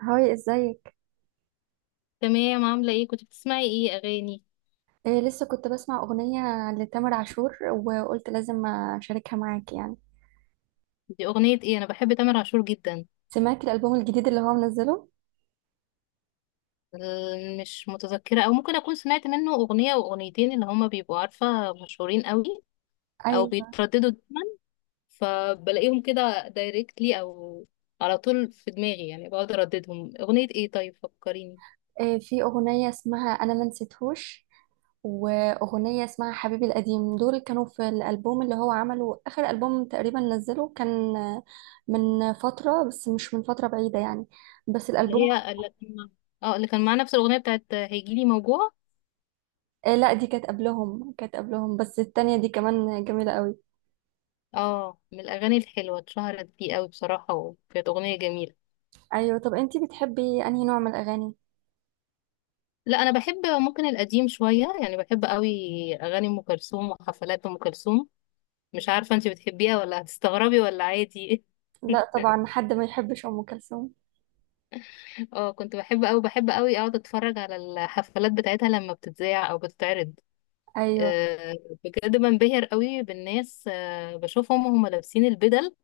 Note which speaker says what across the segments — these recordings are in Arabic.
Speaker 1: هاي، ازيك؟
Speaker 2: تمام، عاملة ايه؟ كنت بتسمعي ايه اغاني؟
Speaker 1: إيه، لسه كنت بسمع أغنية لتامر عاشور وقلت لازم أشاركها معاك يعني.
Speaker 2: دي اغنية ايه؟ انا بحب تامر عاشور جدا.
Speaker 1: سمعت الألبوم الجديد اللي هو منزله؟
Speaker 2: مش متذكرة، او ممكن اكون سمعت منه اغنية او اغنيتين اللي هما بيبقوا عارفة مشهورين قوي او
Speaker 1: أيوة.
Speaker 2: بيترددوا دايما، فبلاقيهم كده دايركتلي او على طول في دماغي، يعني بقعد ارددهم. اغنية ايه؟ طيب فكريني.
Speaker 1: إيه، في أغنية اسمها أنا ما نسيتهوش وأغنية اسمها حبيبي القديم. دول كانوا في الألبوم اللي هو عمله، آخر ألبوم تقريبا نزله، كان من فترة بس مش من فترة بعيدة يعني. بس
Speaker 2: اللي
Speaker 1: الألبوم.
Speaker 2: هي اللي كان مع نفس الاغنية بتاعت هيجيلي موجوع؟
Speaker 1: إيه لا، دي كانت قبلهم كانت قبلهم بس التانية دي كمان جميلة قوي.
Speaker 2: اه، من الاغاني الحلوة، اتشهرت دي قوي بصراحة وكانت اغنية جميلة.
Speaker 1: أيوة. طب أنتي بتحبي أنهي نوع من الأغاني؟
Speaker 2: لا، انا بحب ممكن القديم شويه، يعني بحب قوي اغاني ام كلثوم وحفلات ام كلثوم. مش عارفه انت بتحبيها ولا هتستغربي ولا عادي؟
Speaker 1: لا طبعا، حد ما يحبش ام كلثوم.
Speaker 2: اه، كنت بحب قوي، بحب قوي اقعد اتفرج على الحفلات بتاعتها لما بتتذاع او بتتعرض.
Speaker 1: ايوه.
Speaker 2: آه، بجد بنبهر قوي بالناس، بشوفهم وهم لابسين البدل.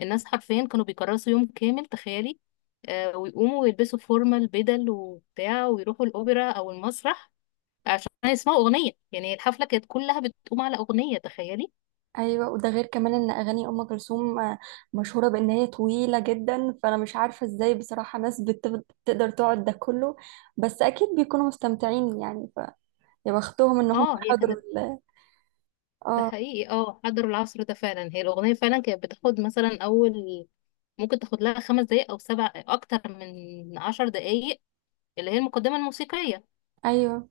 Speaker 2: الناس حرفيا كانوا بيكرسوا يوم كامل، تخيلي، ويقوموا ويلبسوا فورمال بدل وبتاع ويروحوا الاوبرا او المسرح عشان يسمعوا اغنيه. يعني الحفله كانت كلها بتقوم على اغنيه، تخيلي.
Speaker 1: ايوه، وده غير كمان ان اغاني ام كلثوم مشهوره بان هي طويله جدا، فانا مش عارفه ازاي بصراحه ناس بتقدر تقعد ده كله. بس اكيد بيكونوا مستمتعين يعني فيا. بختهم ان هم
Speaker 2: اه هي
Speaker 1: حضروا
Speaker 2: كانت، ده
Speaker 1: اه.
Speaker 2: حقيقي، اه حضروا العصر ده فعلا. هي الاغنيه فعلا كانت بتاخد مثلا اول، ممكن تاخد لها 5 دقايق او سبع، اكتر من 10 دقايق، اللي هي المقدمه الموسيقيه.
Speaker 1: ايوه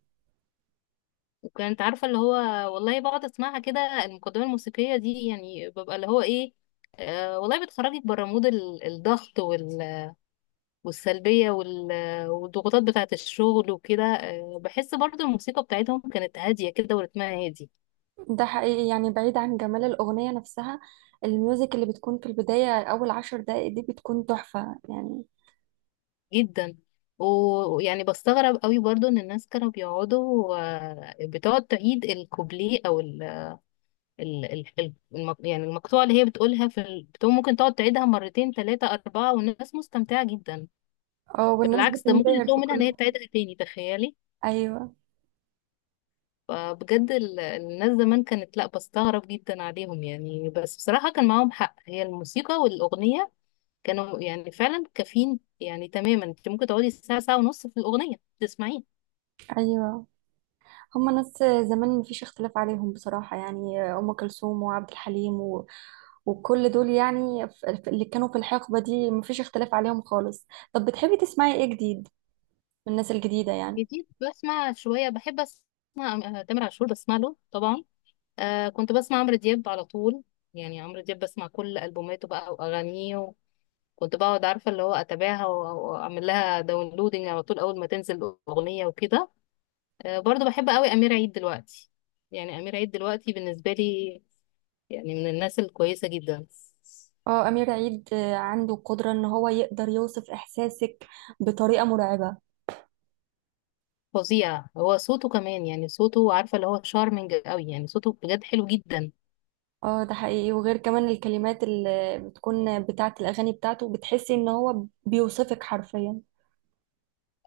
Speaker 2: وكانت عارفه اللي هو، والله بقعد اسمعها كده، المقدمه الموسيقيه دي، يعني ببقى اللي هو ايه، آه والله بتخرجك بره مود الضغط والسلبية والضغوطات بتاعة الشغل وكده. بحس برضو الموسيقى بتاعتهم كانت هادية كده ورتمها هادي
Speaker 1: ده حقيقي، يعني بعيد عن جمال الاغنيه نفسها، الميوزك اللي بتكون في البدايه اول 10 دقائق دي بتكون تحفه يعني.
Speaker 2: جدا. ويعني بستغرب قوي برضو ان الناس كانوا بيقعدوا، بتقعد تعيد الكوبليه او يعني المقطوعة اللي هي بتقولها في بتقوم ممكن تقعد تعيدها مرتين ثلاثة أربعة والناس مستمتعة جدا.
Speaker 1: اه، والناس
Speaker 2: بالعكس، ده ممكن
Speaker 1: بتنبهر
Speaker 2: يطلبوا
Speaker 1: في
Speaker 2: منها ان
Speaker 1: كل.
Speaker 2: هي تعيدها تاني، تخيلي.
Speaker 1: ايوه.
Speaker 2: فبجد الناس زمان كانت، لا، بستغرب جدا عليهم يعني، بس بصراحة كان معاهم حق، هي الموسيقى والأغنية كانوا يعني فعلا كافيين. يعني تماما انت ممكن تقعدي ساعة ساعة ونص في الأغنية تسمعيه.
Speaker 1: ايوه، هما ناس زمان مفيش اختلاف عليهم بصراحة، يعني أم كلثوم وعبد الحليم وكل دول يعني، اللي كانوا في الحقبة دي مفيش اختلاف عليهم خالص. طب بتحبي تسمعي ايه جديد من الناس الجديدة يعني؟
Speaker 2: جديد بسمع شوية، بحب أسمع تامر عاشور، بسمع له طبعا. آه، كنت بسمع عمرو دياب على طول، يعني عمرو دياب بسمع كل ألبوماته بقى وأغانيه. كنت بقعد عارفة اللي هو أتابعها وأعمل لها داونلودنج على طول أول ما تنزل أغنية وكده. برضو بحب قوي أمير عيد دلوقتي. يعني أمير عيد دلوقتي بالنسبة لي يعني من الناس الكويسة جدا.
Speaker 1: اه أمير عيد، عنده قدرة ان هو يقدر يوصف إحساسك بطريقة مرعبة.
Speaker 2: فظيع، هو صوته كمان، يعني صوته عارفة اللي هو شارمنج قوي، يعني صوته بجد حلو جدا.
Speaker 1: اه ده حقيقي، وغير كمان الكلمات اللي بتكون بتاعة الأغاني بتاعته بتحسي ان هو بيوصفك حرفيا.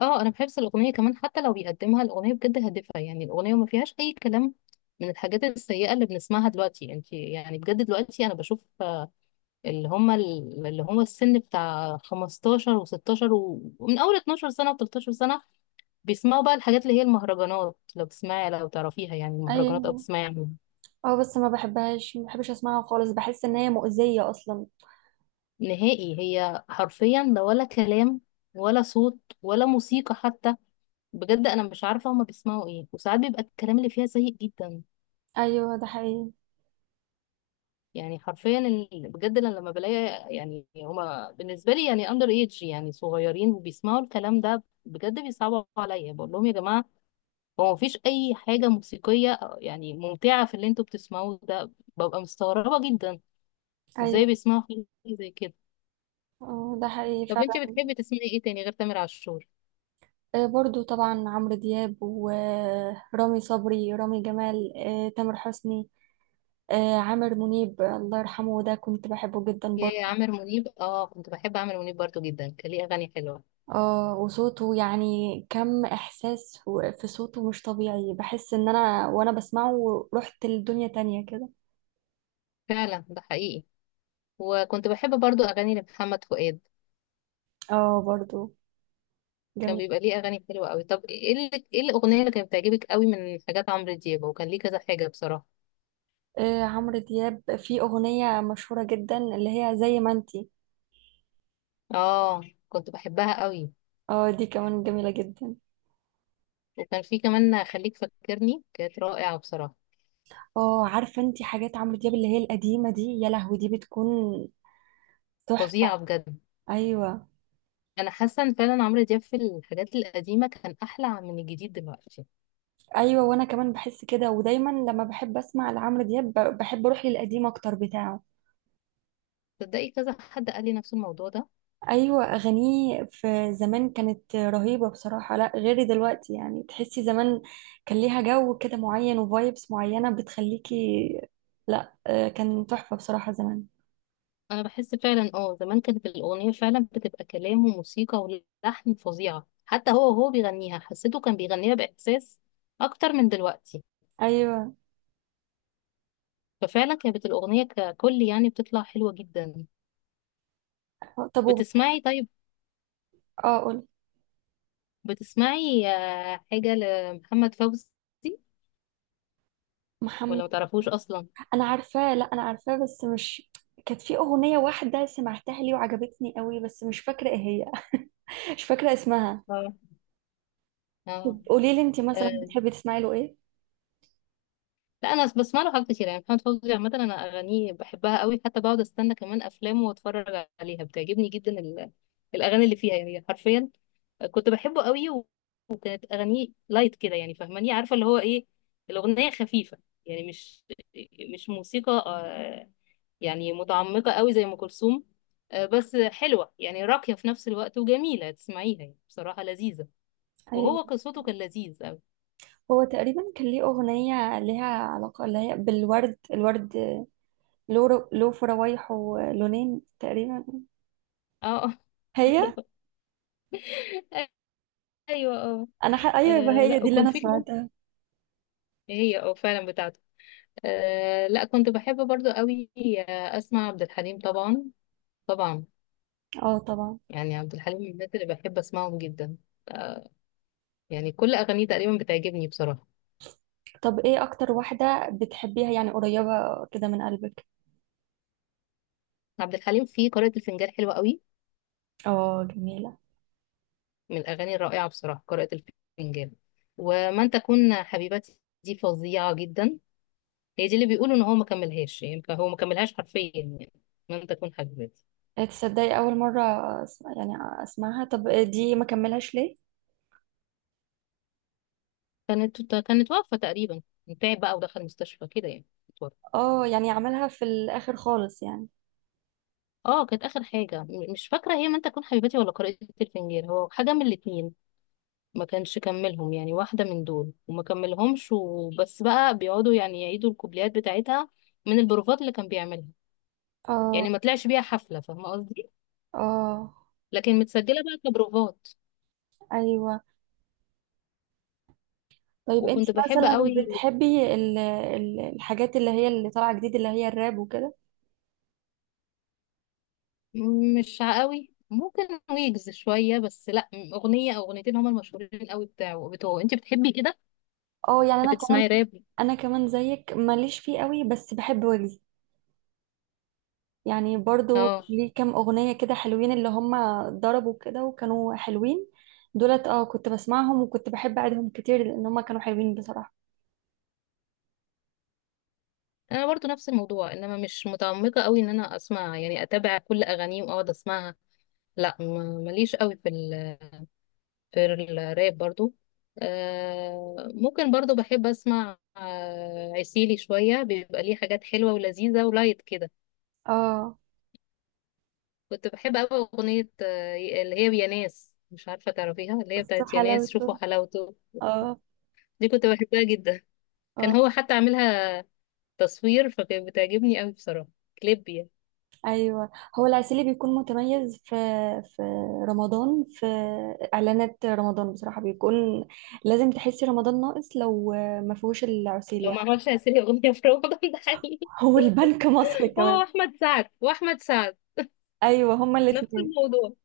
Speaker 2: اه انا بحب الأغنية كمان، حتى لو بيقدمها، الأغنية بجد هادفة، يعني الأغنية ما فيهاش أي كلام من الحاجات السيئة اللي بنسمعها دلوقتي. انت يعني بجد دلوقتي أنا بشوف، اللي هم اللي هو السن بتاع 15 و16، ومن أول 12 سنة و13 سنة بيسمعوا بقى الحاجات اللي هي المهرجانات. لو تسمعي، لو تعرفيها، يعني المهرجانات، او
Speaker 1: ايوه.
Speaker 2: تسمعي عنها.
Speaker 1: اه بس ما بحبهاش، ما بحبش اسمعها خالص، بحس ان هي مؤذية اصلا.
Speaker 2: نهائي، هي حرفيا ده ولا كلام ولا صوت ولا موسيقى حتى. بجد انا مش عارفه هما بيسمعوا ايه، وساعات بيبقى الكلام اللي فيها سيء جدا.
Speaker 1: ايوه ده حقيقي.
Speaker 2: يعني حرفيا بجد أنا لما بلاقي، يعني هما بالنسبه لي يعني اندر ايدج، يعني صغيرين وبيسمعوا الكلام ده، بجد بيصعبوا عليا، بقول لهم يا جماعه هو مفيش اي حاجه موسيقيه يعني ممتعه في اللي انتوا بتسمعوه ده. ببقى مستغربه جدا ازاي
Speaker 1: ايوه.
Speaker 2: بيسمعوا حاجة زي كده.
Speaker 1: ده حقيقي
Speaker 2: طب انت
Speaker 1: فعلا.
Speaker 2: بتحبي تسمعي ايه تاني غير تامر عاشور؟
Speaker 1: برضو طبعا عمرو دياب ورامي صبري، رامي جمال، تامر حسني، عامر منيب، الله يرحمه، ده كنت بحبه جدا
Speaker 2: يا
Speaker 1: برضو.
Speaker 2: عامر منيب، اه كنت بحب عامر منيب برضو جدا، كان ليه اغاني حلوة.
Speaker 1: اه وصوته يعني، كم احساس في صوته مش طبيعي، بحس ان انا وانا بسمعه رحت لدنيا تانية كده.
Speaker 2: فعلا ده حقيقي. وكنت بحب برضو اغاني لمحمد فؤاد،
Speaker 1: اه برضو
Speaker 2: كان
Speaker 1: جميل.
Speaker 2: بيبقى ليه اغاني حلوة قوي. طب ايه اللي، ايه الاغنية اللي كانت بتعجبك قوي من حاجات عمرو دياب؟ وكان ليه كذا حاجة بصراحة.
Speaker 1: عمرو دياب في اغنية مشهورة جدا اللي هي زي ما انتي.
Speaker 2: اه كنت بحبها قوي.
Speaker 1: اه دي كمان جميلة جدا.
Speaker 2: وكان في كمان خليك فاكرني، كانت رائعة بصراحة.
Speaker 1: اه عارفة انتي حاجات عمرو دياب اللي هي القديمة دي، يا لهوي دي بتكون تحفة.
Speaker 2: فظيعة بجد.
Speaker 1: ايوه.
Speaker 2: انا حاسة ان فعلا عمرو دياب في الحاجات القديمة كان احلى من الجديد دلوقتي.
Speaker 1: ايوه وانا كمان بحس كده، ودايما لما بحب اسمع لعمرو دياب بحب اروح للقديم اكتر بتاعه.
Speaker 2: تصدقي كذا حد قال لي نفس الموضوع ده.
Speaker 1: ايوه، اغانيه في زمان كانت رهيبة بصراحة، لا غير دلوقتي يعني، تحسي زمان كان ليها جو كده معين وفايبس معينة بتخليكي، لا، كان تحفة بصراحة زمان.
Speaker 2: انا بحس فعلا، اه، زمان كانت الاغنيه فعلا بتبقى كلام وموسيقى ولحن فظيعه، حتى هو وهو بيغنيها حسيته كان بيغنيها باحساس اكتر من دلوقتي.
Speaker 1: ايوه.
Speaker 2: ففعلا كانت الاغنيه ككل يعني بتطلع حلوه جدا.
Speaker 1: طب
Speaker 2: بتسمعي طيب،
Speaker 1: اه قول.
Speaker 2: بتسمعي حاجه لمحمد فوزي
Speaker 1: محمد،
Speaker 2: ولا ما تعرفوش اصلا؟
Speaker 1: انا عارفاه، لا انا عارفاه بس مش، كانت في اغنيه واحده سمعتها لي وعجبتني قوي بس مش فاكره ايه هي. مش فاكره اسمها.
Speaker 2: اه،
Speaker 1: طب قولي لي، انت مثلا
Speaker 2: اه،
Speaker 1: بتحبي تسمعي له ايه؟
Speaker 2: لا انا بسمع له حاجات كتير، يعني محمد فوزي عامه انا اغانيه بحبها قوي، حتى بقعد استنى كمان افلامه واتفرج عليها، بتعجبني جدا الاغاني اللي فيها يعني حرفيا. كنت بحبه قوي. وكانت اغانيه لايت كده، يعني فاهماني، عارفه اللي هو ايه، الاغنيه خفيفه، يعني مش موسيقى يعني متعمقه قوي زي ام كلثوم. بس حلوه، يعني راقيه في نفس الوقت وجميله تسمعيها، يعني بصراحه لذيذه. وهو
Speaker 1: ايوه.
Speaker 2: قصته كان لذيذ قوي.
Speaker 1: هو تقريبا كان ليه اغنيه ليها علاقه اللي هي بالورد، الورد له له فراويح ولونين تقريبا.
Speaker 2: اه.
Speaker 1: هي.
Speaker 2: ايوه اه.
Speaker 1: ايوه يبقى
Speaker 2: آه
Speaker 1: هي
Speaker 2: لا،
Speaker 1: دي اللي
Speaker 2: وكنت
Speaker 1: انا
Speaker 2: في كمان،
Speaker 1: سمعتها.
Speaker 2: هي اه فعلا بتاعته. آه لا، كنت بحب برضو قوي اسمع عبد الحليم طبعا، طبعا.
Speaker 1: اه طبعا.
Speaker 2: يعني عبد الحليم من الناس اللي بحب اسمعهم جدا. آه، يعني كل اغانيه تقريبا بتعجبني بصراحه.
Speaker 1: طب ايه اكتر واحده بتحبيها يعني، قريبه كده من قلبك؟
Speaker 2: عبد الحليم في قارئة الفنجان حلوه قوي،
Speaker 1: اه جميله.
Speaker 2: من الاغاني الرائعه بصراحه، قارئة الفنجان. ومن تكون حبيبتي دي فظيعه جدا. هي دي اللي بيقولوا ان هو ما كملهاش، يعني هو ما كملهاش حرفيا يعني، من تكون حبيبتي.
Speaker 1: إيه، تصدقي اول مره أسمع يعني، اسمعها؟ طب دي ما كملهاش ليه؟
Speaker 2: كانت واقفه تقريبا، تعب بقى ودخل مستشفى كده يعني.
Speaker 1: اه يعني عملها في الاخر خالص يعني.
Speaker 2: اه، كانت اخر حاجه، مش فاكره هي من تكون حبيبتي ولا قارئة الفنجان، هو حاجه من الاتنين ما كانش كملهم، يعني واحده من دول وما كملهمش. وبس بقى بيقعدوا يعني يعيدوا الكوبليات بتاعتها من البروفات اللي كان بيعملها، يعني
Speaker 1: اه.
Speaker 2: ما طلعش بيها حفله، فاهمه قصدي،
Speaker 1: اه.
Speaker 2: لكن متسجله بقى كبروفات.
Speaker 1: ايوه. طيب انت
Speaker 2: وكنت بحب
Speaker 1: مثلا
Speaker 2: قوي،
Speaker 1: بتحبي الحاجات اللي هي اللي طالعه جديد اللي هي الراب وكده؟
Speaker 2: مش قوي، ممكن ويجز شويه، بس لا، اغنيه او اغنيتين هما المشهورين قوي بتاعه، بتوعه. انت بتحبي كده،
Speaker 1: اه يعني
Speaker 2: بتحبي تسمعي راب؟
Speaker 1: انا كمان زيك ماليش فيه قوي، بس بحب ويجز، يعني برضو
Speaker 2: اه،
Speaker 1: ليه كام اغنيه كده حلوين اللي هم ضربوا كده وكانوا حلوين دولت. اه كنت بسمعهم وكنت بحب اعيدهم كتير لان هم كانوا حلوين بصراحه.
Speaker 2: انا برضو نفس الموضوع، انما مش متعمقه قوي ان انا اسمع يعني اتابع كل اغانيه واقعد اسمعها. لا، ماليش قوي في في الراب برضو. آه ممكن، برضو بحب اسمع آه عسيلي شويه، بيبقى ليه حاجات حلوه ولذيذه ولايت كده.
Speaker 1: اه
Speaker 2: كنت بحب قوي اغنيه آه اللي هي يا ناس، مش عارفه تعرفيها، اللي هي
Speaker 1: شفت
Speaker 2: بتاعت يا ناس
Speaker 1: حلاوته.
Speaker 2: شوفوا حلاوته.
Speaker 1: اه.
Speaker 2: دي كنت بحبها جدا. كان
Speaker 1: اه.
Speaker 2: هو حتى عاملها تصوير، فكانت بتعجبني قوي بصراحه، كليب يعني.
Speaker 1: ايوه. هو العسيلي بيكون متميز في، في رمضان، في اعلانات رمضان بصراحه بيكون، لازم تحسي رمضان ناقص لو ما فيهوش العسيلي
Speaker 2: لو ما
Speaker 1: يعني.
Speaker 2: عملش عسيلي اغنيه في رمضان. ده حقيقي.
Speaker 1: هو البنك مصر
Speaker 2: هو
Speaker 1: كمان.
Speaker 2: احمد سعد، واحمد سعد
Speaker 1: ايوه هما
Speaker 2: نفس
Speaker 1: الاثنين.
Speaker 2: الموضوع.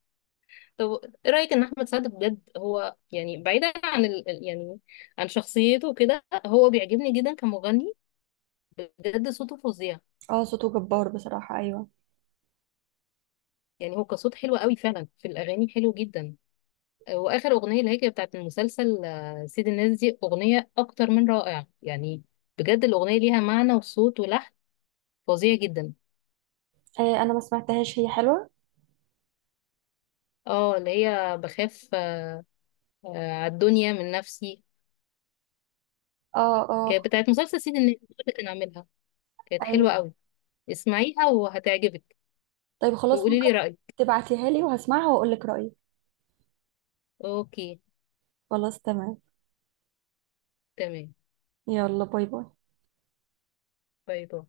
Speaker 2: طب ايه رايك ان احمد سعد بجد هو يعني، بعيدا عن يعني عن شخصيته وكده، هو بيعجبني جدا كمغني، بجد صوته فظيع.
Speaker 1: اه صوته جبار بصراحه، ايوه.
Speaker 2: يعني هو كصوت حلو قوي، فعلا في الاغاني حلو جدا. واخر اغنيه اللي هي كانت بتاعت المسلسل، سيد الناس، دي اغنيه اكتر من رائعه يعني، بجد الاغنيه ليها معنى وصوت ولحن فظيع جدا.
Speaker 1: آه انا ما سمعتهاش، هي حلوه.
Speaker 2: اه اللي هي بخاف، على الدنيا من نفسي،
Speaker 1: اه. اه.
Speaker 2: كانت بتاعت مسلسل سيد الناس اللي كان عاملها، كانت حلوة
Speaker 1: أيوة.
Speaker 2: قوي. اسمعيها وهتعجبك،
Speaker 1: طيب خلاص
Speaker 2: وقولي
Speaker 1: ممكن
Speaker 2: لي رأيك.
Speaker 1: تبعتيها لي وهسمعها واقول لك رايي.
Speaker 2: اوكي،
Speaker 1: خلاص تمام.
Speaker 2: تمام.
Speaker 1: يلا باي باي.
Speaker 2: باي باي.